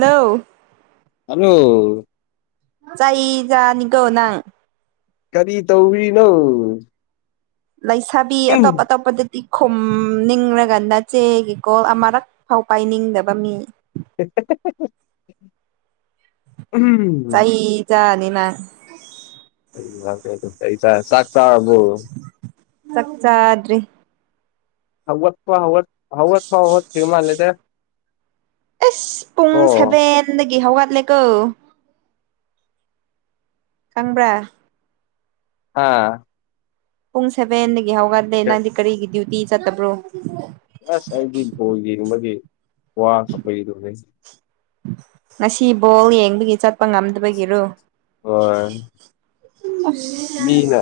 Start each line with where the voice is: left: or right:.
right: ꯂꯧ
left: ꯍꯜꯂꯣ
right: ꯆꯥꯏꯖꯅꯤꯒꯣ ꯅꯪ
left: ꯀꯔꯤ ꯇꯧꯔꯤꯅꯣ
right: ꯂꯩꯁꯥꯕꯤ ꯑꯇꯣꯞ ꯑꯇꯣꯞꯄꯗꯤ ꯗꯤꯟꯈꯨꯝꯅꯤꯡꯔꯒ ꯅꯆꯦꯒꯤ ꯀꯣꯜ ꯑꯃꯨꯔꯛ ꯐꯥꯎ ꯄꯥꯏꯅꯤꯡꯗꯕ ꯃꯤ
left: [unintelligible]
right: ꯆꯩ ꯆꯥꯅꯤ ꯅꯪ
left: ꯩ ꯆꯥꯛ ꯆꯥꯔꯕꯣ
right: ꯆꯛꯆꯥꯗ꯭ꯔꯤ
left: ꯍꯧꯒꯄ ꯍꯧꯒꯠꯇꯔꯤ ꯃꯜꯂꯦꯗ
right: ꯑꯁ ꯄꯨꯡ
left: ꯑꯣ
right: ꯁꯦꯚꯦꯟꯗꯒꯤ ꯍꯧꯒꯠꯂꯦꯀꯣ ꯈꯪꯕ꯭ꯔꯥ
left: ꯍꯥ
right: ꯄꯨꯡ ꯁꯦꯚꯦꯟꯗꯒꯤ ꯍꯧꯒꯥꯟꯂꯦ ꯅꯪꯗꯤ ꯀꯔꯤꯒꯤ ꯗ꯭ꯌꯨꯇꯤ ꯆꯠꯇꯕ꯭ꯔꯣ
left: ꯑꯁ ꯑꯩꯗꯤ ꯕꯣꯜ ꯌꯦꯡꯕꯒꯤ ꯋꯥ ꯈꯔ ꯂꯩ
right: ꯉꯁꯤ ꯕꯣꯜ ꯌꯦꯡꯕꯒꯤ ꯆꯠꯄ ꯉꯝꯗꯕꯒꯤꯔꯨ
left: ꯍꯣꯏ ꯃꯤꯅ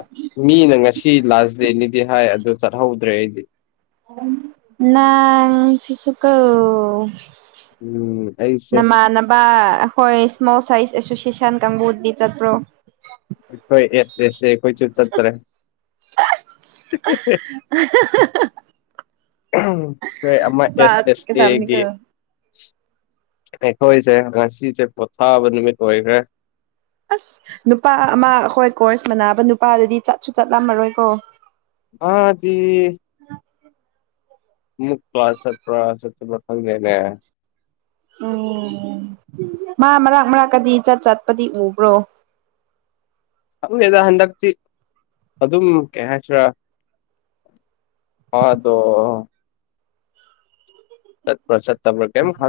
left: ꯃꯤꯅ ꯉꯁꯤ ꯂꯥꯁ ꯗꯦꯅꯤꯗꯤ ꯍꯥꯏ ꯑꯗꯨ ꯆꯠꯍꯧꯗ꯭ꯔꯦ ꯑꯩꯗꯤ
right: ꯅꯪ ꯁꯤꯁꯨꯀꯣ
left: ꯎꯝ ꯑꯩꯁꯦ
right: ꯅꯃꯥꯟꯕ ꯍꯣꯏ ꯏꯁꯃꯣꯜ ꯁꯥꯏꯖ ꯑꯦꯁꯣꯁꯤꯌꯦꯁꯟ ꯀꯥꯡꯕꯨꯗꯤ ꯆꯠꯄ꯭ꯔꯣ꯫
left: ꯍꯣꯏ ꯑꯦꯁ ꯑꯦꯁ ꯄꯆ ꯆꯠꯇꯔꯦ ꯍꯣꯏ ꯑꯃ ꯑꯦꯁ ꯑꯦꯁ ꯑꯦꯒꯤ
right: ꯆꯠꯀꯗꯕꯅꯤꯀꯣ
left: ꯑꯦꯈꯣꯏꯁ ꯍꯁꯤꯁ ꯄꯣꯊꯥꯕꯃꯤ ꯀ ꯑꯣꯏꯣꯏꯈꯦ
right: ꯑꯁ ꯅꯨꯄꯥ ꯑꯃ ꯍꯣꯏ ꯀꯣꯔꯁ ꯃꯅꯥꯅꯕ ꯅꯨꯄꯥꯗꯨꯗꯤ ꯆꯠꯁꯨ ꯆꯠꯂꯝꯃꯔꯣꯏꯀꯣ
left: ꯑꯗꯤ ꯨꯛ ꯀ꯭ꯂꯥꯁ ꯄꯁꯊ ꯂꯩꯒ
right: ꯑꯣ ꯃꯥ ꯃꯔꯛ ꯃꯔꯛꯀꯗꯤ ꯆꯠ ꯆꯠꯄꯗꯤ ꯎꯕ꯭ꯔꯣ
left: ꯑꯗꯨ ꯌꯦꯗ ꯍꯟꯗꯛꯇ ꯑꯗꯨ ꯑꯗꯨꯝ ꯀꯌꯥ ꯍꯥꯏꯁ ꯍꯗꯣ ꯆꯠꯄ ꯆꯠꯠꯇꯔ ꯀꯝ ꯈꯥ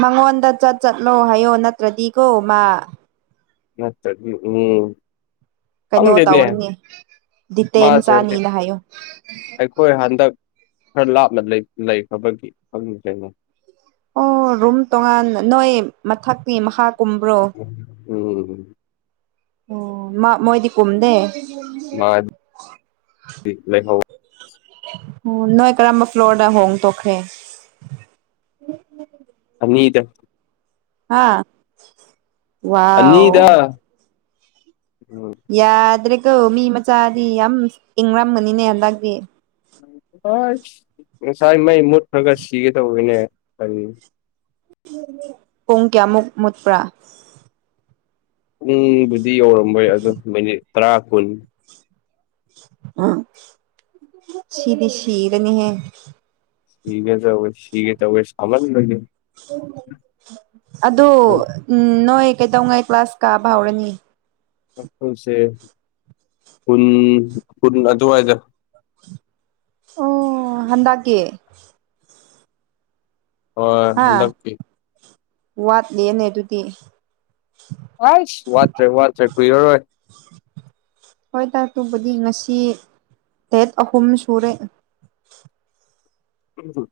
right: ꯃꯉꯣꯟꯗ ꯆꯠ ꯆꯠꯂꯣ ꯍꯥꯏꯌꯣ ꯅꯠꯇ꯭ꯔꯗꯤꯀꯣ ꯃꯥ
left: ꯃꯕꯤ ꯎꯝ
right: ꯀꯩꯅꯣ
left: ꯈꯪꯗꯤꯅꯦ
right: ꯇꯧꯔꯅꯤ ꯗꯤꯇꯦꯟ
left: ꯃꯥꯁꯦ ꯍꯧꯖꯤ
right: ꯆꯥꯅꯤꯅ ꯍꯥꯏꯌꯣ
left: ꯑꯩꯈꯣꯏ ꯍꯟꯗꯛ ꯈꯔ ꯂꯥꯞꯅ ꯂꯩꯈ꯭ꯔꯕꯒꯤ ꯈꯪꯅꯤꯡ ꯊꯦꯡꯅꯩ
right: ꯑꯣ ꯔꯨꯝ ꯇꯣꯉꯥꯟ ꯅꯣꯏ ꯃꯊꯛꯀꯤ ꯃꯍꯥ ꯀꯨꯝꯕ꯭ꯔꯣ
left: ꯎꯝ
right: ꯑꯣ ꯃꯥ ꯃꯣꯏꯗꯤ ꯀꯨꯝꯨꯝꯗꯦ
left: ꯃꯥ ꯂꯩꯍ
right: ꯅꯣꯏ ꯀꯔꯝꯕ ꯐ꯭ꯂꯣꯔꯗ ꯍꯣꯡ ꯇꯣꯛꯈ꯭ꯔꯦ
left: ꯃꯤꯗ
right: ꯑꯥ ꯋꯥ
left: ꯑꯅꯤꯗ ꯎꯝ
right: ꯌꯥꯗ꯭ꯔꯦꯀꯣ ꯃꯤ ꯃꯆꯥꯗꯤ ꯌꯥꯝ ꯏꯪꯔꯝꯒꯅꯤꯅꯦ ꯍꯟꯗꯛꯇꯤ
left: ꯍꯣꯏ ꯉꯁꯥꯏ ꯃꯩ ꯃꯨꯠꯈ꯭ꯔꯒ ꯁꯤꯒꯦ ꯇꯧꯕꯅꯦ ꯀꯔꯤ
right: ꯄꯨꯡ ꯀꯌꯥꯃꯨꯛ ꯃꯨꯠꯄ꯭ꯔꯥ
left: ꯄꯨꯡꯕꯨꯗꯤ ꯌꯧꯔꯝꯃꯣꯏ ꯑꯣ ꯃꯤꯅꯤꯠ ꯇꯔꯥ ꯀꯨꯟ
right: ꯑ ꯁꯤꯗꯤ ꯁꯤꯔꯅꯤꯍꯦ
left: ꯁꯤꯒꯦ ꯆꯋ ꯁꯤꯒꯦ ꯆ ꯋꯁ ꯊꯝꯕꯜ ꯅꯦ
right: ꯑꯗꯣ ꯎꯝ ꯅꯣꯏ ꯀꯩꯗꯧꯉꯩ ꯀ꯭ꯂꯥꯁ ꯀꯥꯕ ꯍꯧꯔꯅꯤ
left: ꯁꯦ ꯄꯨꯟ ꯄꯨꯟ ꯑꯊꯋꯥꯏꯗ
right: ꯑꯣ ꯍꯟꯗꯛꯀꯤ
left: ꯑꯣ ꯍꯟꯗꯛꯄꯤ
right: ꯋꯥꯠꯂꯅꯦ ꯑꯗꯨꯗꯤ
left: ꯑꯁ ꯋꯥꯠꯇ꯭ꯔꯦ ꯋꯥꯠꯇ꯭ꯔꯦ ꯀꯨꯏꯔꯔꯣꯏ
right: ꯍꯣꯏ ꯇꯥꯛ ꯇꯕꯨꯗꯤ ꯉꯁꯤ ꯗꯦꯠ ꯑꯍꯨꯝ ꯁꯨꯔꯦ
left: ꯎꯝ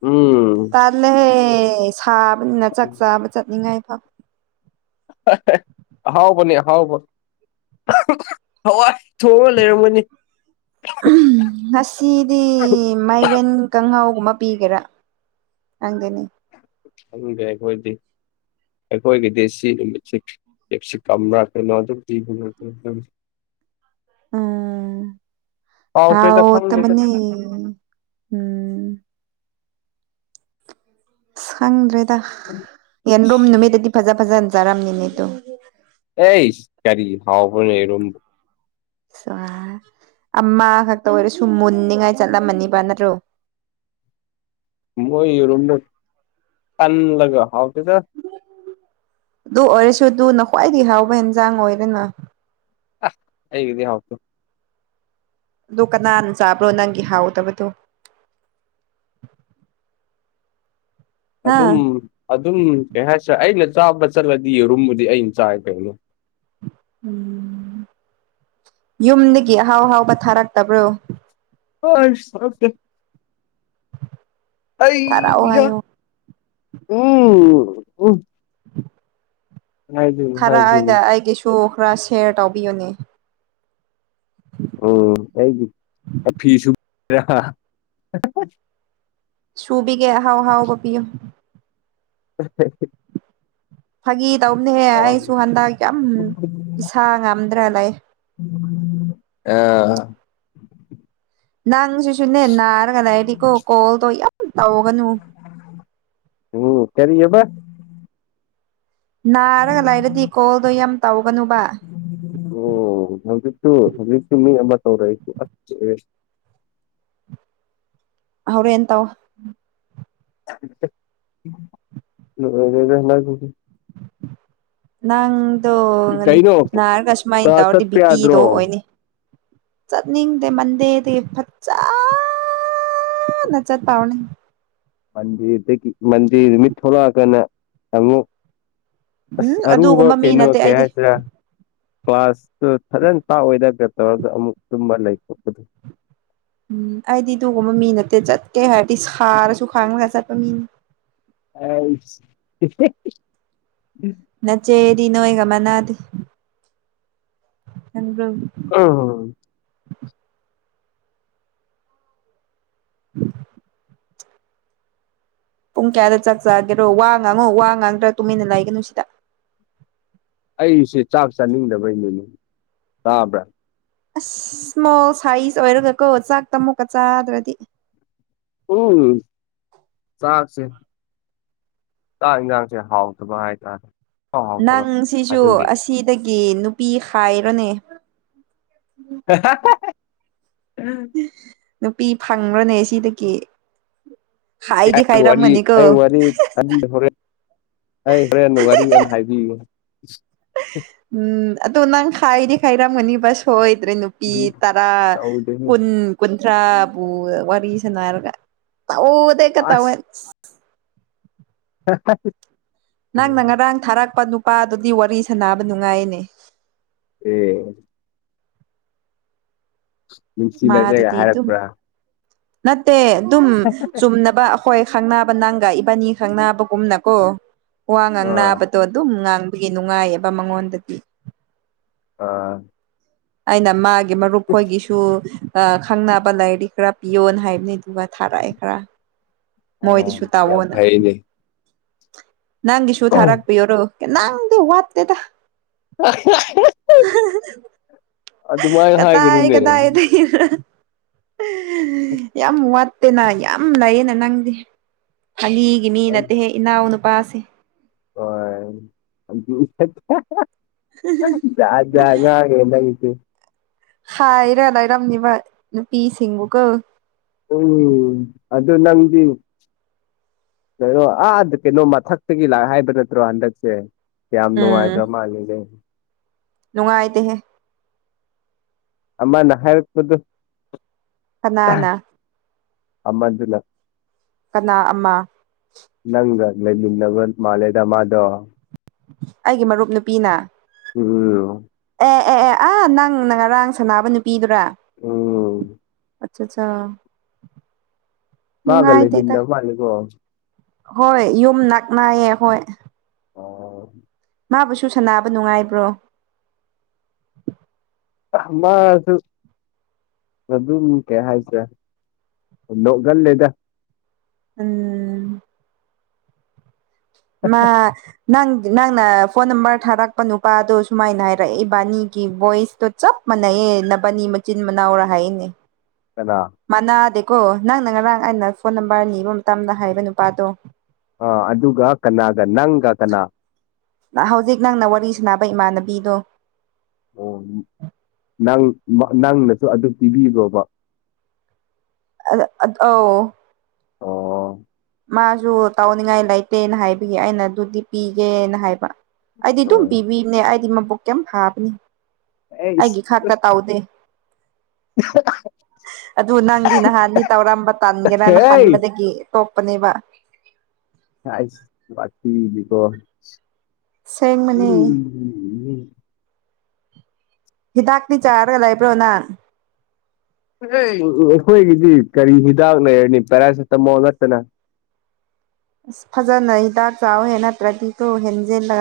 right: ꯇꯥꯜꯂꯦꯍꯦ ꯁꯥꯕꯅꯤꯅ ꯆꯥꯛ ꯆꯥꯕ ꯆꯠꯅꯤꯡꯉꯥꯏ ꯐꯥꯎ
left: ꯑꯥꯎꯕꯅꯤ ꯑꯍꯥꯎꯕ ꯍꯋꯥꯏ ꯊꯣꯛꯑ ꯂꯩꯔꯝꯒꯅꯤ
right: ꯉꯁꯤꯗꯤ ꯃꯥꯏꯔꯦꯟ ꯀꯥꯡꯪꯍꯥꯎꯒꯨꯝꯕ ꯕꯤꯒꯔꯥ ꯑꯪꯗꯨꯅꯤ
left: ꯑꯒꯦꯒ ꯑꯣꯏꯣꯏꯗꯤ ꯑꯩꯈꯣꯏꯒꯤꯗꯤ ꯁꯤ ꯅꯨꯃꯤꯠꯁꯤꯦ ꯀꯝꯕ꯭ꯔꯥ ꯀꯩꯅꯣ ꯑꯗꯨꯝ ꯄꯤꯕ
right: ꯑꯝ
left: ꯍꯥꯎꯈ꯭ꯔꯦꯗ
right: ꯍꯥꯎ
left: ꯈꯪꯗꯦꯗ
right: ꯃꯅꯤ ꯎꯝ ꯁꯪꯗ꯭ꯔꯦꯗ ꯌꯦꯟꯗꯣꯝ ꯅꯨꯃꯤꯠꯇꯗꯤ ꯐꯖ ꯐꯖꯍꯟꯖꯔꯝꯅꯤꯅꯦꯗꯣ
left: ꯑꯩ ꯀꯥꯔꯤ ꯍꯋꯥ ꯐꯅ ꯑꯦꯔꯝ
right: ꯁ ꯑꯃ ꯈꯛꯇ ꯑꯣꯏꯔꯁꯨ ꯃꯨꯟꯅꯤꯉꯥꯏ ꯆꯠꯂꯝꯃꯅꯤꯕ ꯅꯠꯇ꯭ꯔꯣ [inaudible]
left: ꯃꯣꯏꯔꯝ ꯇꯥꯟꯂꯒ ꯍꯥꯎ ꯄꯗ
right: ꯑꯗꯨ ꯑꯣꯏꯔꯁꯨ ꯑꯗꯨꯅ ꯈ꯭ꯋꯥꯏꯗꯒꯤ ꯍꯥꯎꯕ ꯑꯦꯟꯁꯥꯡ ꯑꯣꯏꯔꯦꯅ
left: ꯍꯩꯒꯗꯦ ꯍꯥꯎ
right: ꯑꯗꯨ ꯀꯅꯥꯅ ꯆꯥꯕ꯭ꯔꯣ ꯅꯪꯒꯤ ꯍꯥꯎꯗꯕꯗꯨꯣ
left: ꯑꯗꯨꯝ ꯑꯗꯨꯝ ꯀꯩ ꯍꯥꯏꯁꯦ ꯑꯩꯅ ꯆꯥꯕ ꯆꯠꯂꯗꯤ ꯌꯦꯔꯨꯝꯕꯨꯗꯤ ꯑꯩ ꯆꯥꯏꯦ ꯀꯩꯅꯣ
right: ꯎꯝ ꯌꯨꯝꯗꯒꯤ ꯑꯍꯥꯎ ꯑꯍꯥꯎꯕ ꯊꯥꯔꯛꯇꯕ꯭ꯔꯣ
left: ꯑ
right: ꯊꯥꯔꯛꯑꯣ
left: ꯑꯌꯥ
right: ꯍꯥꯏꯌꯣ
left: ꯎꯝ ꯎꯝ ꯍꯥꯏꯗꯣꯏꯅꯤ
right: ꯊꯥꯔꯛꯑꯒ
left: ꯍꯥꯏꯗꯣꯏꯅꯤ
right: ꯑꯩꯒꯤꯁꯨ ꯈꯔ ꯁꯦꯌꯔ ꯇꯧꯕꯤꯌꯨꯅꯦ
left: ꯑꯣ ꯑꯩꯒꯤ ꯐꯤꯁꯨ
right: ꯁꯨꯕꯤꯒꯦ ꯑꯍꯥꯎ ꯍꯥꯎꯒꯄꯤꯌꯨ
left: [unintelligible]
right: ꯐꯥꯒꯤ ꯇꯧꯅꯦꯍꯦ ꯑꯩꯁꯨ ꯍꯟꯗꯛ ꯌꯥꯝ ꯏꯁꯥ ꯉꯝꯗ꯭ꯔ ꯂꯩ
left: ꯑ
right: ꯅꯪ ꯁꯁꯨꯨꯅꯦꯦꯟꯅꯔ ꯀꯗꯥꯥꯏꯇꯀꯣ ꯀꯣꯜ ꯇꯣ
left: ꯎꯝ ꯀꯦꯔꯤ ꯍꯕ
right: ꯅꯥꯔꯒ ꯂꯥꯏꯔꯗꯤ ꯀꯣꯜꯗ ꯌꯥꯝ ꯇꯧꯒꯅꯨꯕ
left: ꯑꯣ ꯍꯧꯖꯤꯠꯇ ꯍꯧꯖꯤ ꯇꯔꯥꯏ
right: ꯍꯧ꯭ꯔꯦ ꯑꯦꯟ ꯇꯋꯥ
left: ꯂꯗ ꯍꯂ
right: ꯅꯪꯗꯣ
left: ꯀꯩꯅꯣ
right: ꯅꯥꯔꯒ ꯁꯨꯃꯥꯏꯅ
left: ꯀ꯭ꯂꯥꯁ
right: ꯇꯧꯔꯗꯤ
left: ꯆꯠꯄ ꯌꯥꯗ꯭ꯔꯣ
right: ꯕꯤꯄꯤꯗꯣ ꯑꯣꯏꯅꯤ ꯆꯠꯅꯤꯡꯗ ꯃꯗꯗ ꯐꯠꯇꯥ ꯅꯆꯠ ꯄꯥꯎꯅ
left: ꯃꯟꯗꯤꯔꯗꯒꯤ ꯃꯟꯗꯤꯔ ꯅꯨꯃꯤꯠ ꯊꯂꯛꯑꯒꯅ ꯆꯪꯉꯨ ꯑꯁ
right: ꯎꯝ
left: ꯑꯔꯨꯕ
right: ꯑꯗꯨꯒꯨꯝꯕ ꯃꯤ
left: ꯀꯩꯅ
right: ꯅꯠꯇꯦ
left: ꯀꯌꯥ
right: ꯑꯩꯗꯤ
left: ꯍꯥꯏꯖꯔ ꯄꯥꯁꯇꯨ ꯐꯖꯟ ꯄꯥꯛꯑꯣꯏꯔꯒ ꯇꯧꯔꯒ ꯑꯃꯨꯛ ꯇꯨꯝꯕ ꯂꯩꯊꯣꯄꯗꯨ
right: ꯎꯝ ꯑꯩꯗꯤ ꯑꯗꯨꯒꯒꯨꯝꯕ ꯃꯤ ꯅꯠꯇꯦ ꯆꯠꯀꯦ ꯍꯥꯏꯔꯗꯤ ꯁꯥꯔꯁꯨ ꯈꯥꯡꯉꯒ ꯆꯠꯄ ꯃꯤꯅꯤ
left: ꯑ
right: ꯆꯦꯗꯤ ꯅꯣꯒ ꯃꯅꯥꯗꯤ
left: ꯑ
right: ꯎ ꯄꯨꯡ ꯀꯌꯥꯗ ꯆꯥꯛ ꯆꯥꯒꯦꯔꯣ ꯋꯥ ꯉꯥꯡꯉꯣ ꯋꯥ ꯉꯥꯡꯗ꯭ꯔꯥ ꯇꯨꯃꯤꯟꯅ ꯂꯩꯒꯅꯨ ꯁꯤꯗ
left: ꯑꯩꯁꯦ ꯆꯥꯛ ꯆꯥꯅꯤꯡꯗꯕꯩꯅꯤꯅꯤ ꯇꯥꯕ꯭ꯔꯥ
right: ꯑꯁ ꯏꯁꯃꯣꯜ ꯁꯥꯏꯖ ꯑꯣꯏꯔꯒ ꯀꯣ ꯆꯥꯛꯇꯃꯨꯛꯀ ꯆꯥꯗ꯭ꯔꯗꯤ
left: ꯎꯝ ꯁꯥꯥꯛꯁ ꯆꯥꯛ ꯏꯟꯖꯥꯡꯁꯦ ꯍꯥꯎꯗꯕ ꯍꯥꯏꯇꯥꯔꯦ ꯏꯍꯥꯎ ꯍꯥꯎꯇꯕ
right: ꯅꯪ ꯁꯤꯁꯨ
left: ꯑꯗꯨꯒꯤ
right: ꯑꯁꯤꯗꯒꯤ ꯅꯨꯄꯤ ꯍꯥꯏꯔꯣꯅꯦ
left: [unintelligible] ꯎꯝ
right: ꯅꯨꯄꯤ ꯐꯪꯈ꯭ꯔꯅꯦ ꯁꯤꯗꯒꯤ ꯍꯥꯏꯗꯤ
left: ꯋꯥꯔꯤ ꯑꯩ
right: ꯍꯥꯏꯔꯝꯒꯅꯤꯀꯣ
left: ꯋꯥꯔꯤꯔꯦ ꯑꯩ ꯍꯣꯔꯦꯟ ꯋꯥꯔꯤ ꯑꯃ ꯍꯥꯏꯕꯤꯌꯨ
right: ꯎꯝ ꯑ ꯑꯗꯨꯣ ꯅꯪ ꯈꯥꯏꯗꯤ ꯈꯥꯏꯔ ꯃꯅꯤꯕ ꯁ ꯍꯣꯏ ꯦ ꯅꯨꯄꯤ
left: ꯎꯝ
right: ꯇꯔꯥ
left: ꯇꯧꯗꯦꯍꯦ
right: ꯀꯨꯟ ꯀꯟ ꯄ ꯋꯥꯔꯤꯔꯤꯁꯟꯅꯔꯒ ꯇꯗꯦ ꯀ ꯇꯋꯥ
left: ꯍ
right: ꯅꯪꯅ ꯉꯔꯥꯡ ꯊꯥꯔꯛꯄ ꯅꯨꯄꯥ ꯑꯗꯨꯗꯤ ꯋꯥꯔꯤ ꯁꯥꯥꯟꯅꯕ ꯅꯨꯡꯉꯥꯏꯅꯦ
left: ꯎꯝ ꯅꯨꯡꯁꯤꯅꯁꯦꯒ
right: ꯃꯥꯗꯨꯗꯤ ꯑꯗꯨꯝ
left: ꯍꯥꯏꯔꯛꯄ꯭ꯔꯥ?
right: ꯅꯠꯇꯦ ꯑꯗꯨꯝ ꯆꯨꯝꯅꯕ ꯑꯈꯣꯏ ꯈꯪ ꯅꯥꯕ ꯅꯪꯒ ꯏꯕꯥꯅꯤ ꯈꯪꯅꯥꯕꯒꯨꯝꯅꯀꯣ ꯋꯥ
left: ꯑ
right: ꯉꯥꯡꯅꯥꯕꯗꯣ ꯑꯗꯨꯝ ꯉꯥꯡ ꯈꯣꯏꯒꯤ ꯅꯨꯡꯉꯥꯏꯌꯦꯕ ꯃꯉꯣꯟꯗꯗꯤ꯫
left: ꯑꯥ
right: ꯑꯩꯅ ꯃꯥꯒꯤ ꯃꯔꯨꯞ ꯈꯣꯏꯒꯤꯁꯨ ꯑꯩ ꯈꯪꯅꯕ ꯂꯥꯏꯔꯤꯛ ꯈꯔ ꯄꯤꯌꯣꯅ ꯍꯥꯏꯕꯅꯤ ꯑꯗꯨꯒ ꯊꯥꯔꯛꯑꯦ ꯈꯔ꯫
left: ꯑ
right: ꯃꯣꯏꯗꯁꯨ
left: ꯌꯥꯝ
right: ꯇꯥꯛꯑꯣꯅ꯫
left: ꯐꯩꯅꯦ
right: ꯅꯪꯒꯤꯁꯨꯨ ꯊꯥꯔꯛꯄꯤꯌꯣꯔꯣ ꯀꯅꯪꯗꯤ ꯋꯥꯠꯇꯦꯗ꯫
left: [unintelligible] ꯑꯗꯨꯃꯥꯏ
right: ꯀꯗꯥꯏ
left: ꯍꯥꯏꯒꯅꯨꯅꯦ꯫
right: ꯀꯗꯥꯏꯗꯒꯤ [unintelligible] ꯌꯥꯝ ꯋꯥꯠꯇꯦꯅ ꯌꯥꯝ ꯂꯩꯌꯦꯅ ꯅꯪꯗꯤ꯫ ꯐꯒꯤꯒꯤ ꯃꯤ ꯅꯠꯇꯦꯍꯦ ꯏꯅꯥꯎ ꯅꯨꯄꯥꯁꯦ꯫
left: [unintelligible] [unintelligible] ꯖꯥꯠ ꯖꯥꯠ ꯉꯥꯉꯦ ꯅꯪꯁꯦ꯫
right: ꯍꯥꯏꯔ ꯂꯩꯔꯝꯅꯤꯕ ꯅꯨꯄꯤꯁꯤꯡꯕꯨꯀꯣ꯫
left: ꯎꯝ ꯑꯗꯨ ꯅꯪꯗꯤ ꯀꯩꯅꯣ ꯑꯥ ꯀꯩꯅꯣ ꯃꯊꯛꯇꯒꯤ ꯂꯥꯛ ꯍꯥꯏꯕ ꯅꯠꯇ꯭ꯔꯣ ꯍꯟꯗꯛꯁꯦ꯫ ꯀꯌꯥꯝ ꯅꯨꯡꯉꯥꯏꯒꯔꯥ
right: ꯎꯝ
left: ꯃꯂꯦꯂꯦ꯫
right: ꯅꯨꯡꯉꯥꯏꯇꯦꯍꯦ꯫
left: ꯑꯃꯅ ꯍꯥꯏꯔꯄꯗꯨ
right: ꯀꯅꯥꯅ?
left: ꯑꯃ ꯗꯨꯂ
right: ꯀꯅꯥ ꯑꯃꯥ
left: ꯅꯪꯒ ꯂꯩꯃꯤꯟꯅꯕ ꯃꯥꯂꯦꯗ ꯃꯥꯗꯣ꯫
right: ꯑꯩꯒꯤ ꯃꯔꯨꯞ ꯅꯨꯄꯤꯅ
left: ꯎꯝ [inaudible]
right: ꯑꯦ ꯑꯦ ꯑꯦ ꯑꯥ ꯅꯪꯅ ꯉꯔꯥꯡ ꯁꯥꯟꯅꯥꯕ ꯅꯨꯄꯤꯗꯨꯔꯥ?
left: ꯎꯝ
right: ꯑꯆꯆꯥ
left: ꯃꯥꯒ ꯂꯩꯃꯤꯟꯅ ꯃꯥꯜꯂꯦꯀꯣ꯫
right: ꯍꯣꯏ ꯌꯨꯝ ꯅꯛꯅꯥꯌꯦ ꯈ‌ꯣꯏ꯫
left: ꯑꯣ
right: ꯃꯥꯕꯨꯁꯨ ꯁꯥꯅꯕ ꯅꯨꯡꯉꯥꯏꯕ꯭ꯔꯣ?
left: [unintelligible] ꯃꯥꯁꯨ ꯑꯗꯨꯝ ꯀꯩ ꯍꯥꯏꯁꯦ ꯅꯣꯛꯒꯜꯂꯦꯗ꯫
right: ꯎꯝ ꯃꯥ ꯅꯪ ꯅꯪꯅ ꯐꯣꯟ ꯅꯝꯕꯔ ꯊꯥꯔꯛꯄ ꯅꯨꯄꯥꯗꯣ ꯁꯨꯃꯥꯏꯅ ꯍꯥꯏꯔꯛꯑꯦ ꯏꯕꯥꯅꯤꯒꯤ ꯕꯣꯏꯁꯇꯣ ꯆꯞ ꯃꯥꯟꯅꯩꯌꯦ ꯅꯕꯅꯤ ꯃꯆꯤꯟ ꯃꯅꯥꯎꯔ ꯍꯥꯏꯅꯦ꯫
left: ꯀꯅꯥ
right: ꯃꯅꯥꯗꯦꯀꯣ ꯅꯪꯅ ꯉꯔꯥꯡ ꯑꯩꯅ ꯐꯣꯟ ꯅꯝꯕꯔ ꯅꯤꯕ ꯃꯇꯝꯗ ꯍꯥꯏꯕ ꯅꯨꯄꯥꯗꯣ꯫
left: ꯑꯥ ꯑꯗꯨꯒ ꯀꯅꯥꯒ ꯅꯪꯒ ꯀꯅꯥ?
right: ꯑꯥ ꯍꯧꯖꯤꯛ ꯅꯪꯅ ꯋꯥꯔꯤ ꯁꯥꯟꯅꯕ ꯏꯃꯥꯟꯅꯕꯤꯗꯣ
left: ꯑꯣ ꯅꯪ ꯅꯪ ꯅꯪꯅꯁꯨ ꯑꯗꯨꯝ ꯄꯤꯕꯤꯕ꯭ꯔꯣꯕ?
right: ꯑꯗ ꯑ ꯑꯧ
left: ꯑꯣ
right: ꯃꯥꯁꯨ ꯇꯧꯅꯤꯡꯉꯥꯏ ꯂꯩꯇꯦꯅ ꯍꯥꯏꯕꯒꯤ ꯑꯩꯅ ꯑꯗꯨꯗꯤ ꯄꯤꯒꯦꯅ ꯍꯥꯏꯕ꯫ ꯑꯩꯗꯤ ꯗꯨꯝ
left: ꯑ
right: ꯄꯤꯕꯤꯝꯅꯦ ꯑꯩꯗꯤ ꯃꯕꯨꯛ ꯀꯩꯝ ꯐꯥꯕꯅꯦ
left: ꯑꯩ
right: ꯑꯩꯒꯤ ꯈꯥꯛꯇ ꯇꯥꯎꯗꯦ꯫ ꯑꯗꯨ ꯅꯪꯗꯤ ꯅꯍꯥꯟꯅꯤ ꯇꯧꯔꯝꯕ ꯇꯟꯒꯦꯔꯅ ꯍꯟꯕꯗꯒꯤ ꯇꯣꯛ ꯄꯅꯦꯕ꯫
left: ꯑꯥꯏꯁ ꯋꯥꯊꯤꯗꯤꯀꯣ꯫
right: ꯁꯦꯡꯕꯅ‌ꯦ
left: ꯎꯝ
right: ꯍꯤꯗꯥꯛꯇꯤ ꯆꯥꯔꯒ ꯂꯩꯕ꯭ꯔꯣ ꯅꯪ
left: ꯑꯥ ꯑꯩꯈꯣꯏꯒꯤꯗꯤ ꯀꯔꯤ ꯍꯤꯗꯥꯛ ꯂꯩꯔꯅꯤ ꯄꯦꯔꯥꯁꯤꯇꯥꯃꯣꯜ ꯅꯠꯇꯅ
right: ꯑꯁ ꯐꯖꯅ ꯍꯤꯗꯥꯛ ꯆꯥꯎꯍꯦ ꯅꯠꯇ꯭ꯔꯗꯤ ꯀꯨ ꯍꯦꯟꯖꯤꯜꯂ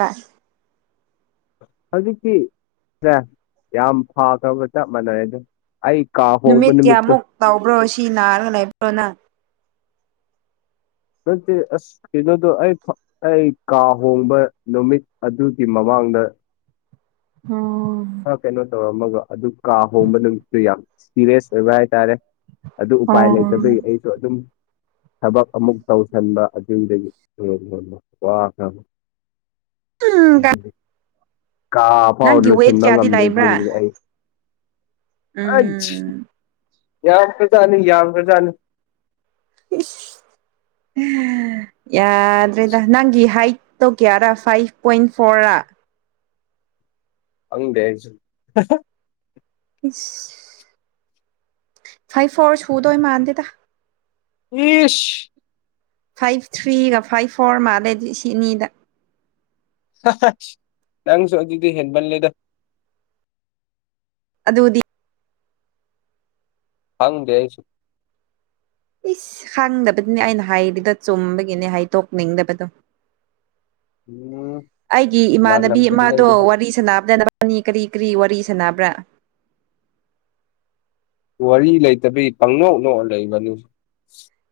left: ꯍꯧꯖꯤꯛꯇꯤ ꯁꯦ ꯌꯥꯝ ꯐꯥꯈ꯭ꯔꯕ ꯆꯞ ꯃꯥꯟꯅꯔ‌ꯦꯗ ꯑꯩ ꯀꯥ ꯍꯣꯡꯕ
right: ꯅꯨꯃꯤꯠ
left: ꯅꯨꯃꯤꯠꯇꯣ
right: ꯀꯌꯥꯃꯨꯛ ꯇꯥꯎꯕ꯭ꯔꯣ ꯁꯤ ꯅꯥꯔꯒ ꯂꯩꯕ꯭ꯔꯣ ꯅꯪ
left: ꯅꯠꯇ‌ꯦ ꯑꯁ ꯀꯩꯅꯣꯗꯣ ꯑꯩ ꯐ ꯑꯩ ꯀꯥ ꯍꯣꯡꯕ ꯅꯨꯃꯤꯠ ꯑꯗꯨꯒꯤ ꯃꯃꯥꯡ ꯃꯥꯡꯗ
right: ꯍ‌ꯣ
left: ꯑꯃꯒ ꯑꯗꯨ ꯀꯥ ꯍꯣꯡꯕ ꯅꯨꯃꯤꯠꯇꯨ ꯌꯥꯝ ꯁꯤꯔꯤꯌꯁ ꯑꯣꯏꯕ ꯍꯥꯏꯇꯥꯔꯦ ꯑꯗꯨ ꯎꯄꯥꯏ
right: ꯑꯣ
left: ꯂꯩꯇꯕꯩ ꯑꯩꯁꯨ ꯑꯗꯨꯝ ꯊꯕꯛ ꯑꯃꯨꯛ ꯇꯧꯁꯤꯟꯕ ꯑꯗꯨꯗꯒꯤ ꯍ‌ꯦꯟꯅ ꯋꯥꯈꯔꯕ
right: ꯎꯝ
left: ꯑꯍꯝ ꯀꯥꯐꯥꯎ
right: ꯅꯪꯒꯤ ꯋꯦꯠ
left: ꯂ‌ꯣꯏꯁꯤꯟꯕ
right: ꯀꯌꯥꯗꯤ ꯂꯩꯕ꯭ꯔꯥ
left: ꯉꯝꯗꯔꯤꯁꯤꯅꯤ ꯑꯩ ꯑꯩꯁ
right: ꯎꯝ
left: ꯌꯥꯝ ꯐꯖꯥꯅꯤ ꯌꯥꯝ ꯐꯖꯥꯅꯤ
right: ꯏꯁ ꯑꯥ ꯌꯥꯗ꯭ꯔꯦꯗ ꯅꯪꯒꯤ ꯍꯥꯏꯠ ꯇꯣ ꯀꯌꯥꯔ ꯐꯥꯏꯚ ꯄꯣꯏꯟ ꯐꯣꯔ ꯔ
left: ꯈꯪꯗꯦ ꯑꯩꯁꯨ
right: ꯏꯁ ꯐꯥꯏꯚ ꯐꯣꯔ ꯁꯨꯗꯣꯏ ꯃꯥꯟꯗꯦꯗ
left: ꯏꯁ
right: ꯐꯥꯏꯚ ꯊ꯭ꯔꯤꯒ ꯐꯥꯏꯚ ꯐꯣꯔ ꯃꯥꯜꯂ‌ꯗꯤ ꯁꯤꯅꯤꯗ
left: ꯅꯪꯁꯨ ꯑꯗꯨꯗꯤ ꯍꯦꯟꯕꯜꯂꯦꯗ
right: ꯑꯗꯨꯕꯨꯗꯤ
left: ꯍꯪꯗꯁꯨ
right: ꯏꯁ ꯈꯪꯗꯕꯗꯨꯅꯦ ꯑꯩꯅ ꯍꯥꯏꯔꯤꯗ ꯆꯨꯝꯕꯒꯤꯅꯦ ꯍꯥꯏ ꯇꯣꯛꯅꯤꯡꯗꯕꯗꯣ
left: ꯎꯝ
right: ꯑꯩꯒꯤ ꯏꯃꯥꯟꯅꯕꯤ
left: ꯂꯥꯜꯂꯝꯒꯅꯤ
right: ꯑꯃꯃꯗꯣ
left: ꯅꯪꯗꯨꯗ
right: ꯋꯥꯔꯤ ꯁꯥꯟꯅꯕꯗ ꯅꯤ ꯀꯔꯤ ꯀꯔꯤ ꯋꯥꯔꯤ ꯁꯥꯟꯅꯕ꯭ꯔꯥ
left: ꯋꯥꯔꯤ ꯂꯩꯇꯕꯤ ꯄꯪꯅꯣꯛꯅꯣ ꯂꯩꯕꯅꯤꯁꯨ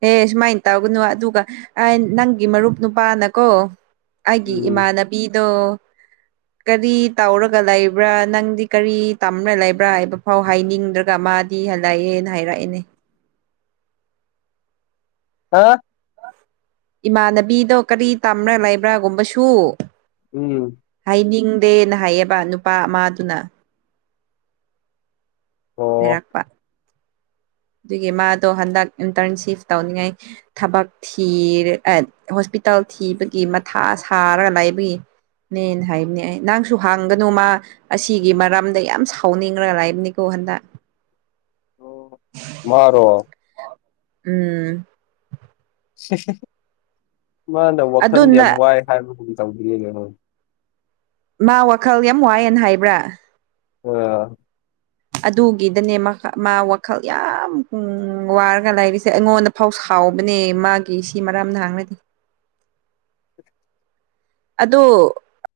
right: ꯑꯦ ꯁꯨꯃꯥꯏꯅ ꯇꯧꯒꯅꯨ ꯑꯗꯨꯒ ꯅꯪꯒꯤ ꯃꯔꯨꯞ ꯅꯨꯄꯥꯅꯀꯣ ꯑꯩꯒꯤ
left: ꯎꯝ
right: ꯏꯃꯥꯟꯅꯕꯤꯗꯣ ꯀꯔꯤ ꯇꯥꯎꯔꯒ ꯂꯩꯕ꯭ꯔꯥ ꯅꯪꯗꯤ ꯀꯔꯤ ꯇꯝꯅ ꯂꯩꯕ꯭ꯔꯥ ꯍꯥꯏꯕ ꯐꯥꯎ ꯍꯥꯏꯅꯤꯡꯗ꯭ꯔꯒ ꯃꯥ ꯗꯤ ꯍꯜꯂꯛꯑꯦꯅ ꯍꯥꯏꯔꯛꯏꯅꯦ
left: ꯍꯥ
right: ꯏꯃꯥꯟꯅꯕꯤꯗꯣ ꯀꯔꯤ ꯇꯝꯕ꯭ꯔꯥ ꯂꯩꯕ꯭ꯔꯥꯒꯨꯝꯕꯁꯨ
left: ꯎꯝ
right: ꯍꯥꯏꯅꯤꯡꯗꯦꯅ ꯍꯥꯏꯌꯦꯕ ꯅꯨꯄꯥ ꯑꯃꯗꯨꯅ
left: ꯑꯣ
right: ꯐꯩꯔꯥꯛꯄ ꯑꯗꯨꯒꯤ ꯃꯥꯗꯣ ꯍꯟꯗꯛ ꯏꯟꯇꯔꯟꯁꯤꯞ ꯇꯧꯅꯤꯡꯉꯥꯏ ꯊꯕꯛ ꯊꯤꯔꯦ ꯑꯦ ꯍꯣꯁꯄꯤ ꯏꯇꯜ ꯊꯤꯕꯒꯤ ꯃꯊꯥ ꯁꯥꯔꯒ ꯂꯥꯏꯕꯒꯤ ꯅ‌ꯦ ꯍꯥꯏꯕꯅꯦ ꯑꯩ ꯅꯪꯁꯨ ꯍꯥꯡꯒꯅꯨ ꯃꯥ ꯑꯁꯤꯒꯤ ꯃꯔꯝꯗ ꯌꯥꯝ ꯁꯥꯎꯅꯤꯡꯔ ꯂꯩꯕꯅꯤꯀꯣ ꯍꯟꯗꯛ
left: ꯑꯣ ꯃꯥꯔꯣ
right: ꯎꯝ
left: ꯃꯥꯅ ꯋꯥꯈꯜꯗꯤ
right: ꯑꯗꯨꯅ
left: ꯌꯥꯝ ꯋꯥꯏ ꯍꯥꯏꯕꯕꯨ ꯇꯧꯕꯕꯤꯔꯅꯦ ꯅ
right: ꯃꯥ ꯋꯥꯈꯜ ꯌꯥꯝ ꯋꯥꯏꯑꯦꯅ ꯍꯥꯏꯕ꯭ꯔꯥ
left: ꯑ
right: ꯑꯗꯨꯒꯤꯗꯅꯦ ꯃꯥ ꯋꯥꯈꯜ ꯌꯥꯝ ꯋꯥꯔꯒ ꯂꯥꯏꯔꯤꯁꯦ ꯑꯩꯉꯣꯟꯗ ꯐꯧꯁ ꯍꯥꯎꯕꯅꯦ ꯃꯥꯒꯤ ꯁꯤ ꯃꯔꯝꯅ ꯍꯥꯡꯅꯗꯤ ꯑꯗꯣ